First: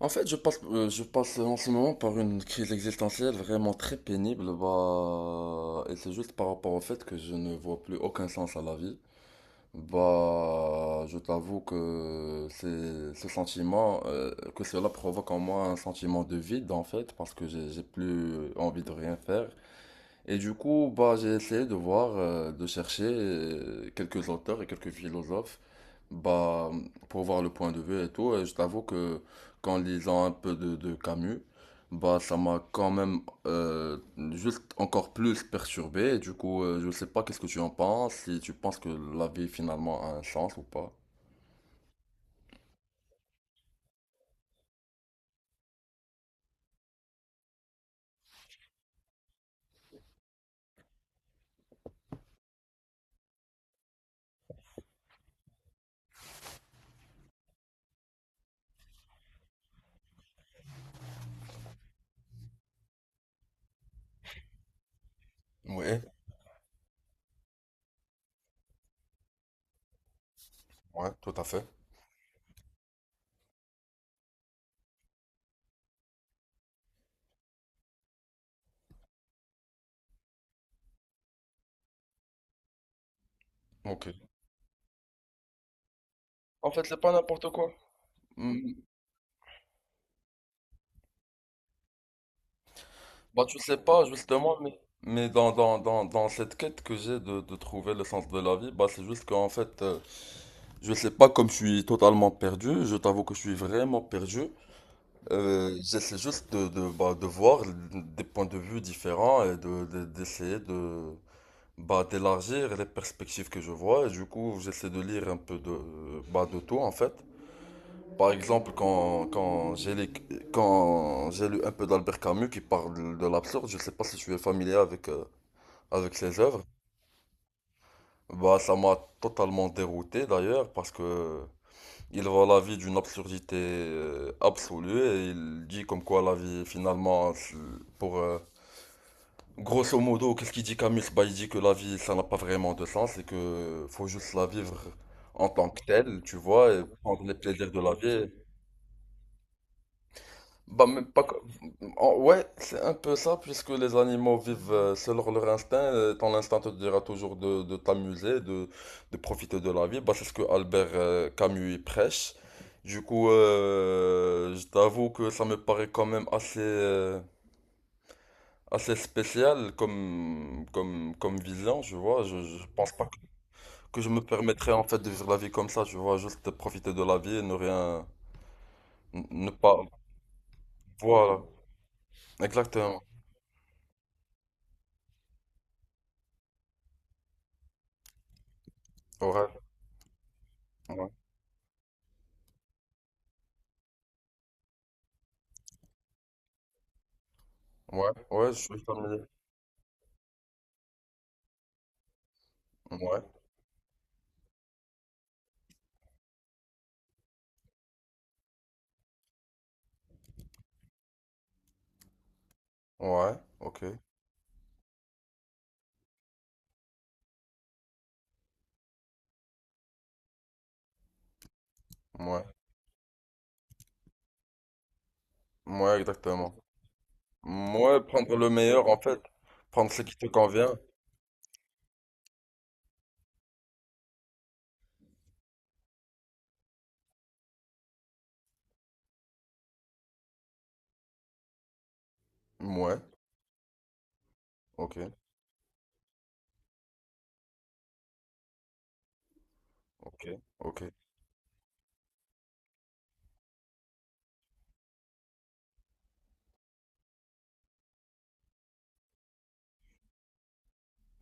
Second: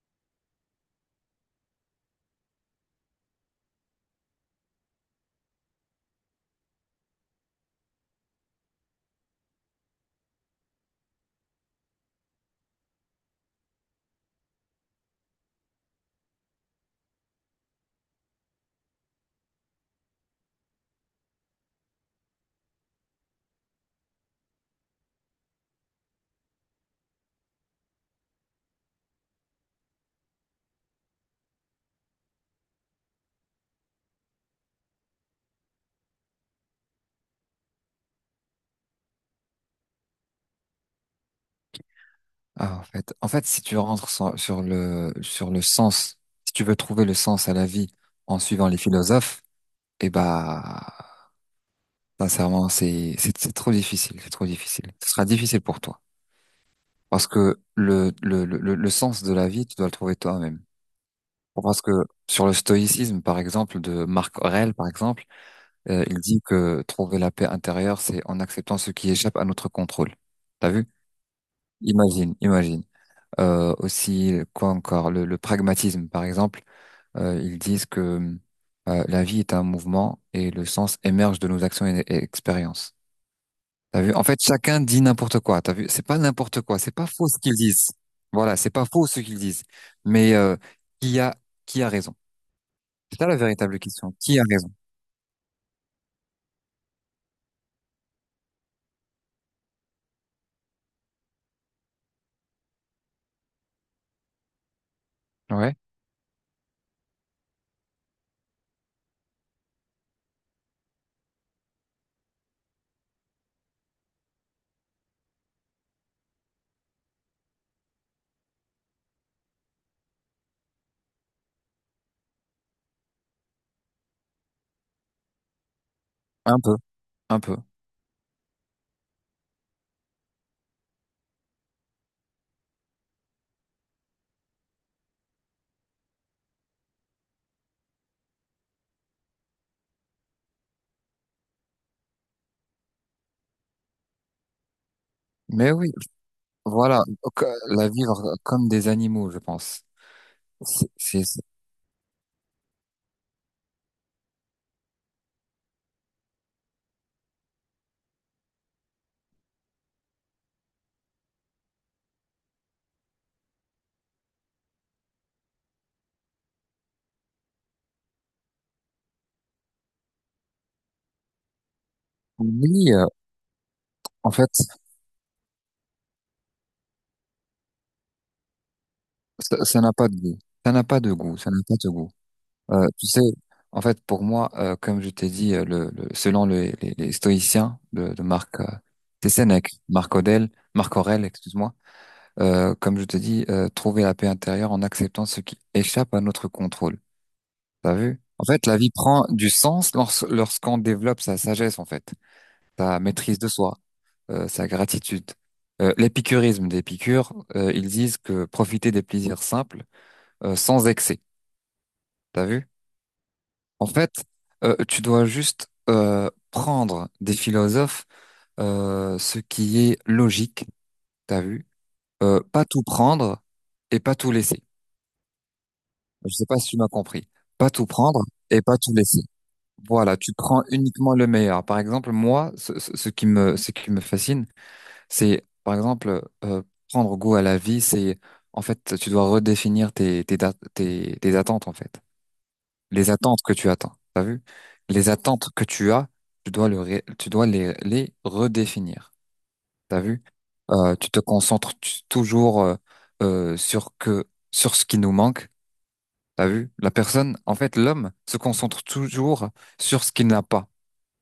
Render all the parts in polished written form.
En fait, je passe en ce moment par une crise existentielle vraiment très pénible, bah, et c'est juste par rapport au fait que je ne vois plus aucun sens à la vie. Bah, je t'avoue que c'est ce sentiment, que cela provoque en moi un sentiment de vide en fait, parce que j'ai plus envie de rien faire. Et du coup, bah, j'ai essayé de voir, de chercher quelques auteurs et quelques philosophes, bah, pour voir le point de vue et tout, et je t'avoue que qu'en lisant un peu de Camus, bah, ça m'a quand même juste encore plus perturbé. Et du coup, je sais pas qu'est-ce que tu en penses, si tu penses que la vie finalement a un sens ou pas. Ah, en fait, si tu rentres sur le sens, si tu veux trouver le sens à la vie en suivant les philosophes, eh bah, sincèrement, c'est trop difficile, c'est trop difficile. Ce sera difficile pour toi. Parce que le sens de la vie, tu dois le trouver toi-même. Parce que sur le stoïcisme, par exemple, de Marc Aurèle, par exemple, Oui. Il dit que trouver la paix intérieure, c'est en acceptant ce qui échappe à notre contrôle. T'as vu? Ouais, tout à fait. Imagine, imagine. Aussi, quoi encore? Le pragmatisme, par exemple. Ils disent que la vie est un mouvement et le sens émerge de nos actions et expériences. T'as vu? Ok. En fait, chacun dit n'importe quoi. T'as vu? C'est pas n'importe En quoi. fait, C'est c'est pas pas faux ce n'importe qu'ils quoi. disent. Voilà, c'est Mm. pas faux ce qu'ils disent. Mais qui a qui a raison? C'est ça la Bah, tu sais véritable pas, question. Qui a justement, raison? Mais dans cette quête que j'ai de trouver le sens de la vie, bah, c'est juste qu'en fait, je sais pas, comme je suis totalement perdu, je t'avoue que je suis vraiment perdu. Ouais, J'essaie juste bah, de voir des points de vue différents et d'essayer de, bah, d'élargir les perspectives que je vois. Et du coup, j'essaie de lire un peu bah, de tout en fait. Par exemple, quand j'ai lu un peu d'Albert Camus qui parle de l'absurde, je sais pas si tu es familier avec ses un œuvres. peu, un peu. Bah, ça m'a totalement dérouté d'ailleurs, parce que Il voit la vie d'une absurdité absolue, et il dit comme quoi la vie finalement, pour, grosso modo, qu'est-ce qu'il dit, Camus? Bah, il dit que la vie, ça n'a pas vraiment de sens et que faut juste la vivre en tant Mais que oui, telle, tu vois, et voilà, prendre les donc, plaisirs de la la vivre vie. comme des animaux, je pense. Bah, C'est, mais pas c'est- co- c'est- en- ouais, c'est un peu ça, puisque les animaux vivent selon leur instinct. Euh, ton instinct te dira toujours de, de t'amuser, de profiter de la vie. Bah, c'est ce que Albert Camus y prêche. Du coup, je t'avoue que ça me paraît quand même assez, assez spécial comme, comme vision, tu vois. Je pense oui, pas que je me en fait, permettrais en fait de vivre la vie comme ça, tu vois. Juste profiter de la vie et ne rien. Ne ça pas. n'a pas de goût. Ça n'a pas de goût. Voilà, Ça n'a pas de goût. Euh, exactement. tu sais, en fait, pour moi, comme je t'ai dit, selon les stoïciens de Marc, c'est Ouais. Sénèque, Marc Ouais. Aurèle, excuse-moi, comme je te dis, trouver la paix intérieure en acceptant ce qui échappe à notre contrôle. T'as Ouais, vu? En ouais, je fait, la suis vie prend familier. du sens lorsqu'on développe sa sagesse, en fait, sa Ouais, maîtrise de soi, sa gratitude. L'épicurisme d'Épicure, ils disent que profiter des plaisirs simples, sans excès. T'as vu? ouais, ok, En fait, tu dois juste prendre des philosophes, ce qui est logique, t'as vu? Euh, ouais, pas tout prendre et pas tout laisser. ouais, Je sais exactement. pas si tu m'as compris. Pas tout Ouais, prendre prendre le et pas meilleur tout en laisser. fait, prendre ce qui Voilà, te tu prends convient. uniquement le meilleur. Par exemple, moi, ce qui me fascine, c'est, par exemple, prendre goût à la vie, c'est, en fait, tu dois redéfinir tes attentes, en fait. Ouais, Les attentes que tu attends, t'as vu? ok, Les attentes que tu as, tu dois les redéfinir. T'as vu? ok, ok. Tu te concentres toujours sur ce qui nous manque. T'as vu? La personne, en fait, l'homme se concentre toujours sur ce qu'il n'a pas,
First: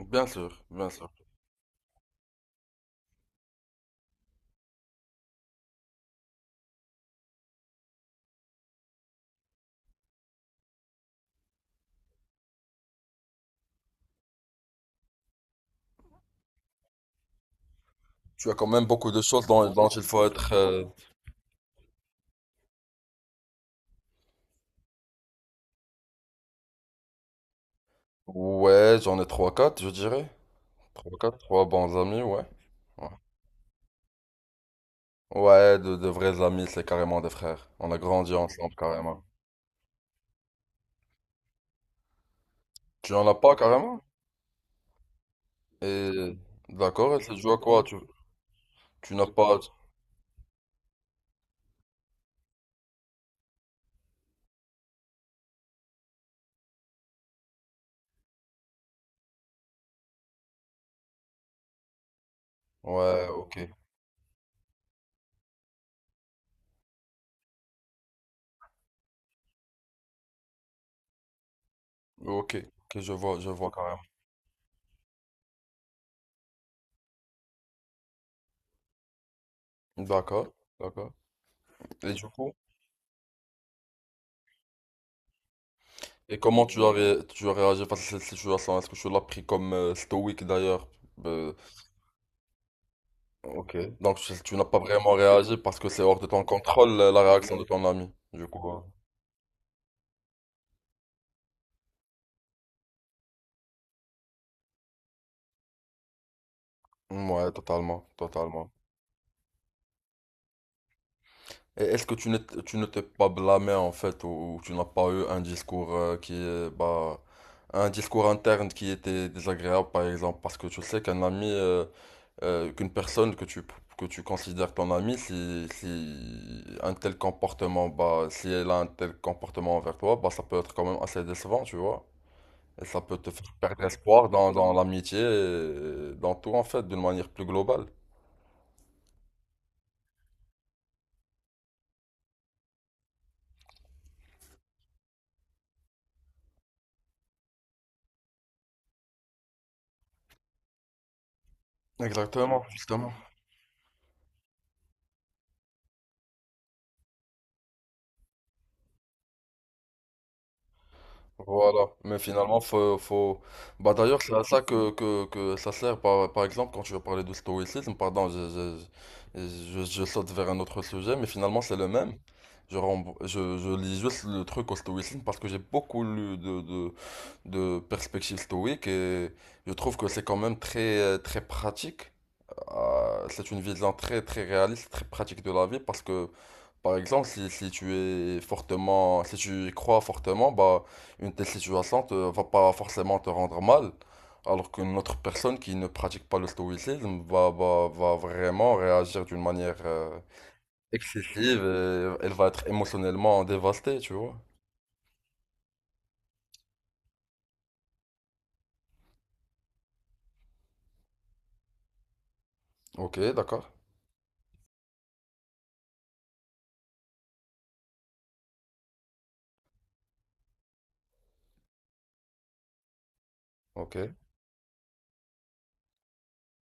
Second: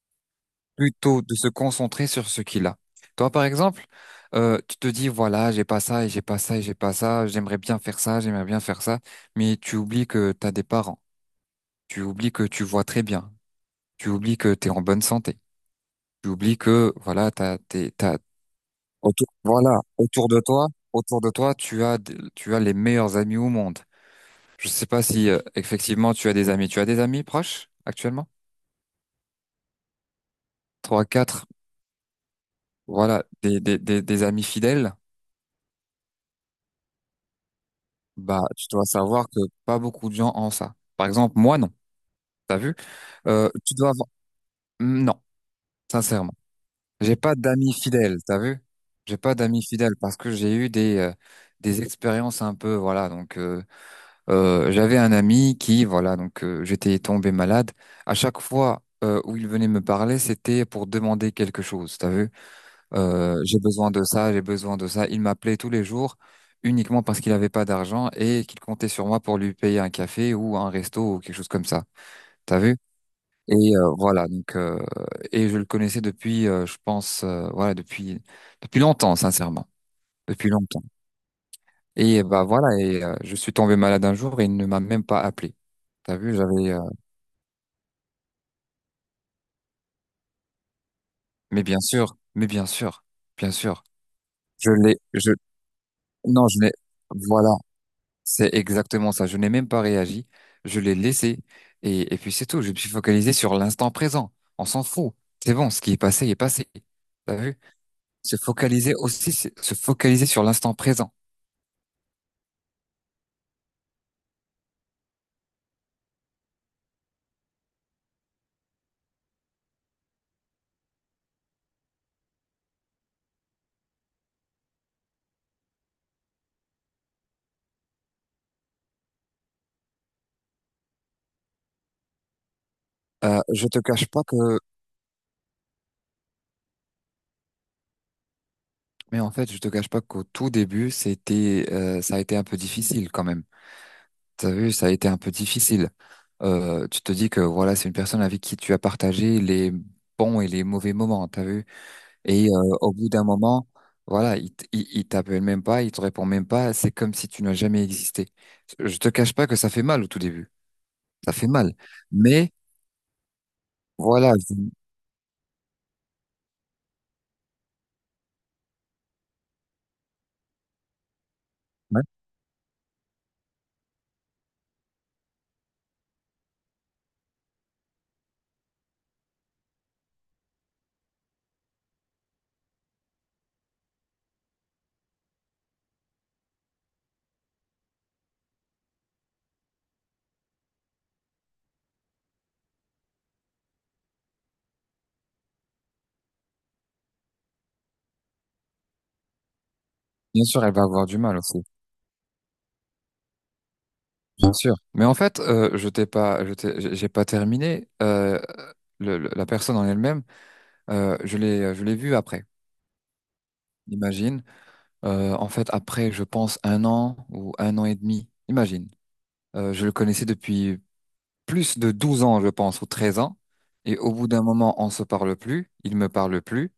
Bien sûr, bien sûr. plutôt de se concentrer sur ce qu'il a. Toi, par exemple, tu te dis voilà, j'ai pas ça et j'ai pas ça et j'ai pas ça. J'aimerais bien faire ça, j'aimerais bien faire ça, mais tu oublies que t'as des parents. Tu oublies que tu vois très bien. Tu oublies que tu es en bonne santé. Tu oublies que voilà, t'as, t'es, t'as, Tu as quand même beaucoup de autour, choses dont, voilà, dont il faut être. Autour de toi, tu as, tu as les meilleurs amis au monde. Je sais pas si effectivement tu as des amis. Tu as des amis proches actuellement? Ouais, j'en ai trois quatre, je dirais. Trois, quatre, Trois bons amis, ouais. Ouais, voilà, des amis fidèles. Ouais, de vrais amis, c'est carrément des frères. On a grandi Bah, tu ensemble, dois carrément. savoir que pas beaucoup de gens ont ça. Par exemple, moi non. T'as vu? Tu en as Euh, pas, tu dois carrément? avoir... Mm, non, sincèrement, Et j'ai d'accord, et ça pas se joue à d'amis quoi? Tu, fidèles. T'as vu? tu J'ai n'as pas pas. d'amis fidèles parce que j'ai eu des expériences un peu voilà donc. J'avais un ami qui, voilà, donc j'étais tombé malade. À chaque fois où il venait me parler, c'était pour demander quelque chose. T'as vu? Ouais, J'ai ok. besoin de ça, j'ai besoin de ça. Il m'appelait tous les jours uniquement parce qu'il n'avait pas d'argent et qu'il comptait sur moi pour lui payer un café ou un resto ou quelque chose comme ça. Ok, T'as vu? ok, je Et vois carrément. voilà, donc et je le connaissais depuis, je pense, voilà, depuis longtemps, sincèrement, D'accord, depuis longtemps. d'accord. Et Et du bah coup, voilà, et je suis tombé malade un jour et il ne m'a même pas appelé. T'as vu, et comment j'avais. Tu as, tu as réagi face à cette situation? Est-ce que tu l'as pris comme stoïque d'ailleurs? Euh, Mais bien sûr, bien ok. sûr. Donc tu n'as Je pas l'ai, vraiment je. réagi parce que c'est hors de ton Non, je n'ai. contrôle, la Voilà, réaction de ton ami. Du c'est coup, exactement ça. Je n'ai même pas réagi. Je l'ai laissé et puis c'est tout. Je me suis focalisé sur l'instant présent. On s'en fout. C'est bon, ce qui est passé est passé. T'as ouais, vu? totalement, Se totalement. focaliser aussi, c'est se focaliser sur l'instant présent. Et est-ce que tu ne t'es pas blâmé en fait, ou tu n'as pas eu un discours qui est, bah, un discours interne qui était désagréable par exemple? Parce que tu sais qu'un ami, qu'une personne que tu considères ton amie, si un tel comportement, bah, si elle a un tel comportement envers toi, bah, ça peut être quand même assez décevant, tu vois. Et ça peut te Euh, faire je te perdre cache pas espoir dans, que, dans l'amitié, et dans tout en fait, d'une manière plus globale. mais en fait, je te cache pas qu'au tout début, ça a été un peu difficile quand même. T'as vu, ça a été un peu difficile. Tu te dis que voilà, c'est une personne avec qui tu as partagé les bons et les mauvais moments, t'as vu? Et Exactement, au bout justement. d'un moment, voilà, il t'appelle même pas, il te répond même pas, c'est comme si tu n'as jamais existé. Je te cache pas que ça fait mal au tout début. Ça fait mal. Voilà, mais Mais finalement, faut, faut. Bah d'ailleurs, voilà, c'est à ça que, que ça sert, par exemple, quand tu veux parler de stoïcisme, pardon, je saute vers un autre sujet, mais finalement, c'est le ouais, même. Je lis juste le truc au stoïcisme parce que j'ai beaucoup lu de, de perspectives stoïques, et je trouve que c'est quand même très, très pratique, c'est une vision très très réaliste, très pratique de la vie, parce que par exemple si tu es fortement, si tu y crois fortement, bah une telle situation te va pas forcément te rendre mal, alors qu'une autre personne qui ne pratique pas le stoïcisme va vraiment réagir d'une manière bien sûr, elle va avoir du mal excessive, aussi. et elle va être émotionnellement dévastée, tu vois. Bien sûr. Mais en fait, je t'ai pas, je t'ai- j'ai pas terminé. La personne en elle-même, je l'ai vue après. Ok, d'accord. Imagine. En fait, après, je pense, un an ou un an et demi, imagine. Je le connaissais depuis plus de 12 ans, je pense, ou 13 ans. Ok, Et au bout d'un moment, on se parle plus, il me parle plus.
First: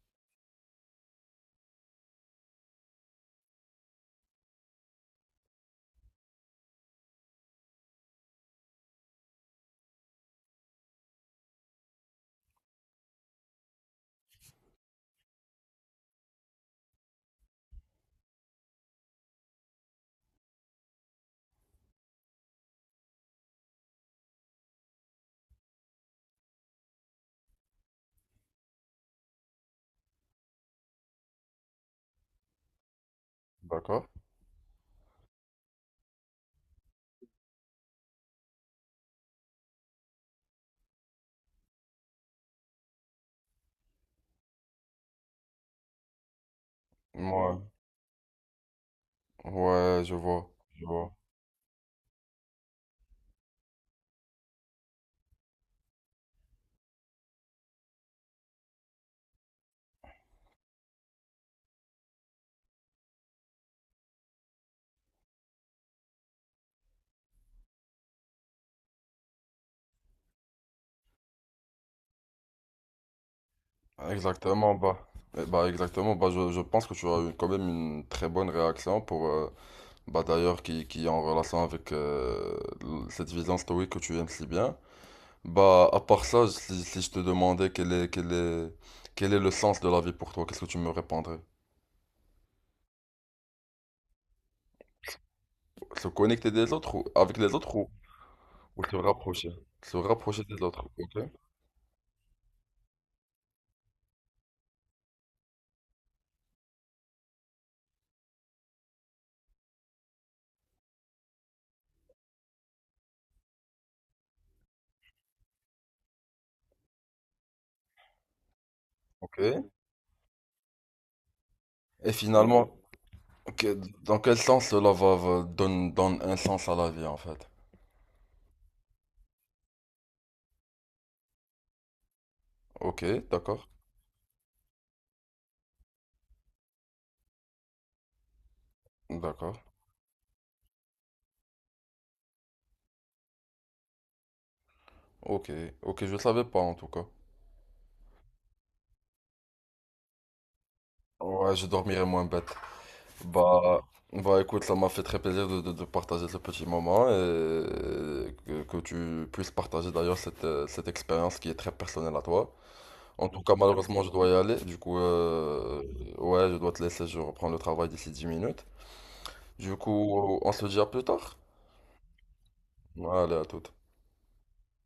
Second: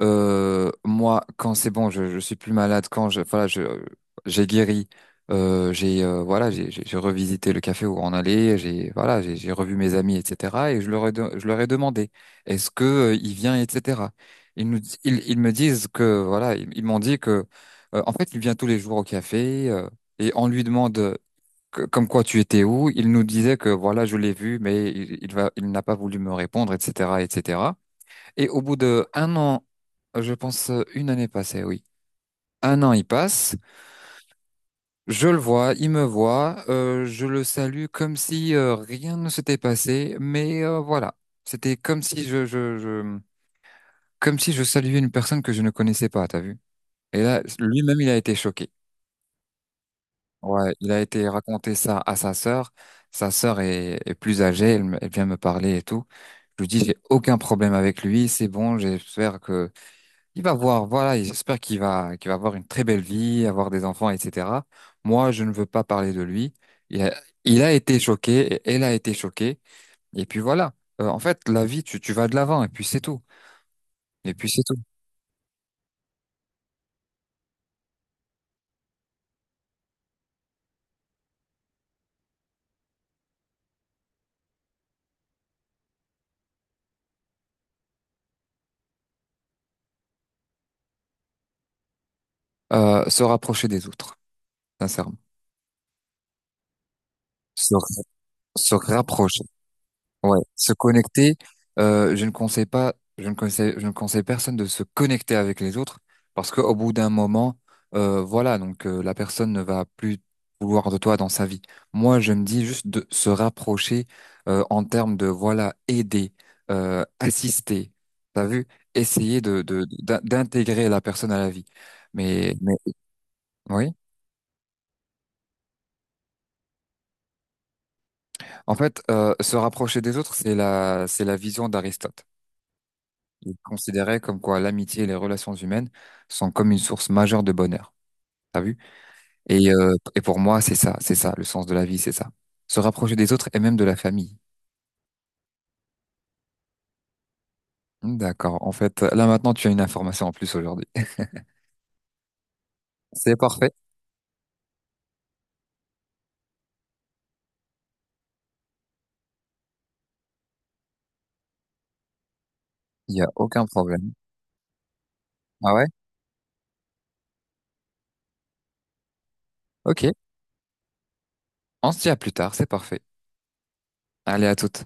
Moi, quand c'est bon, je suis plus malade, quand voilà, j'ai guéri, voilà, j'ai revisité le café où on allait, voilà, j'ai revu mes amis, etc. Et je leur ai demandé, est-ce que il vient, etc. Ils me disent que, voilà, ils m'ont dit que, en fait, il vient tous les jours au café, et on lui demande comme quoi tu étais où. Il nous disait que, voilà, je l'ai vu, mais il n'a pas voulu me répondre, etc., etc. Et au bout de un an, je pense une année passée, oui. Un an, il passe. d'accord. Je le vois, il me voit. Je le salue comme si rien ne s'était passé. Mais voilà, c'était comme si comme si je saluais une personne que je ne connaissais pas. T'as vu? Et là, Moi, lui-même, il a été choqué. ouais, ouais, je vois. Ouais, Je il a vois. été raconter ça à sa sœur. Sa sœur est plus âgée. Elle vient me parler et tout. Je lui dis, j'ai aucun problème avec lui. C'est bon. J'espère que il va voir, voilà, et j'espère qu'il va avoir une très belle vie, avoir des enfants, etc. Moi, je ne veux pas parler de lui. Il a, il a été choqué, et elle a été choquée, et puis voilà. En fait, la vie, tu vas de l'avant, et puis c'est tout. Et puis c'est Exactement, tout. bah. Eh bah exactement, bah, je pense que tu as eu quand même une très bonne réaction pour, bah, d'ailleurs, qui, est en relation avec, cette vision stoïque que tu aimes si bien. Bah, à part ça, si je te demandais quel est, quel est le sens de la vie pour toi, qu'est-ce que tu me répondrais? Se rapprocher des autres, sincèrement. Se connecter des autres, ou avec les autres, Se, ou, se ou se rapprocher. rapprocher? Se Ouais, rapprocher des se autres, ok, connecter, je ne conseille pas, je ne conseille personne de se connecter avec les autres parce qu'au bout d'un moment, voilà, donc la personne ne va plus vouloir de toi dans sa vie. Moi, je me dis juste de se rapprocher en termes de voilà, aider, assister, t'as vu, essayer ok. D'intégrer la personne à la vie. Et Mais finalement, que- oui, dans quel sens cela va, donne un sens à la vie, en fait? en fait, se rapprocher des autres, c'est la vision d'Aristote. Ok, Il d'accord, considérait comme quoi l'amitié et les relations humaines sont comme une source majeure de bonheur. T'as vu? d'accord. Et, pour moi, c'est ça, le sens de la vie, c'est ça. Se rapprocher des autres et même de la famille. Ok, ok, je le savais pas en tout cas. Hmm, d'accord. En fait, là maintenant, tu as une information en plus aujourd'hui. Ouais, je dormirai moins bête. C'est parfait. Bah, écoute, ça m'a fait très plaisir de, de partager ce petit moment, et que tu puisses partager d'ailleurs cette expérience qui est très personnelle à toi. Il n'y a En tout cas, aucun malheureusement, je problème. dois y aller. Du coup, Ah ouais? ouais, je dois te laisser, je reprends le travail d'ici 10 minutes. Du Ok. coup, on se dit à plus tard. On se dit à plus tard, c'est parfait. Allez, à tout. Allez, à toutes.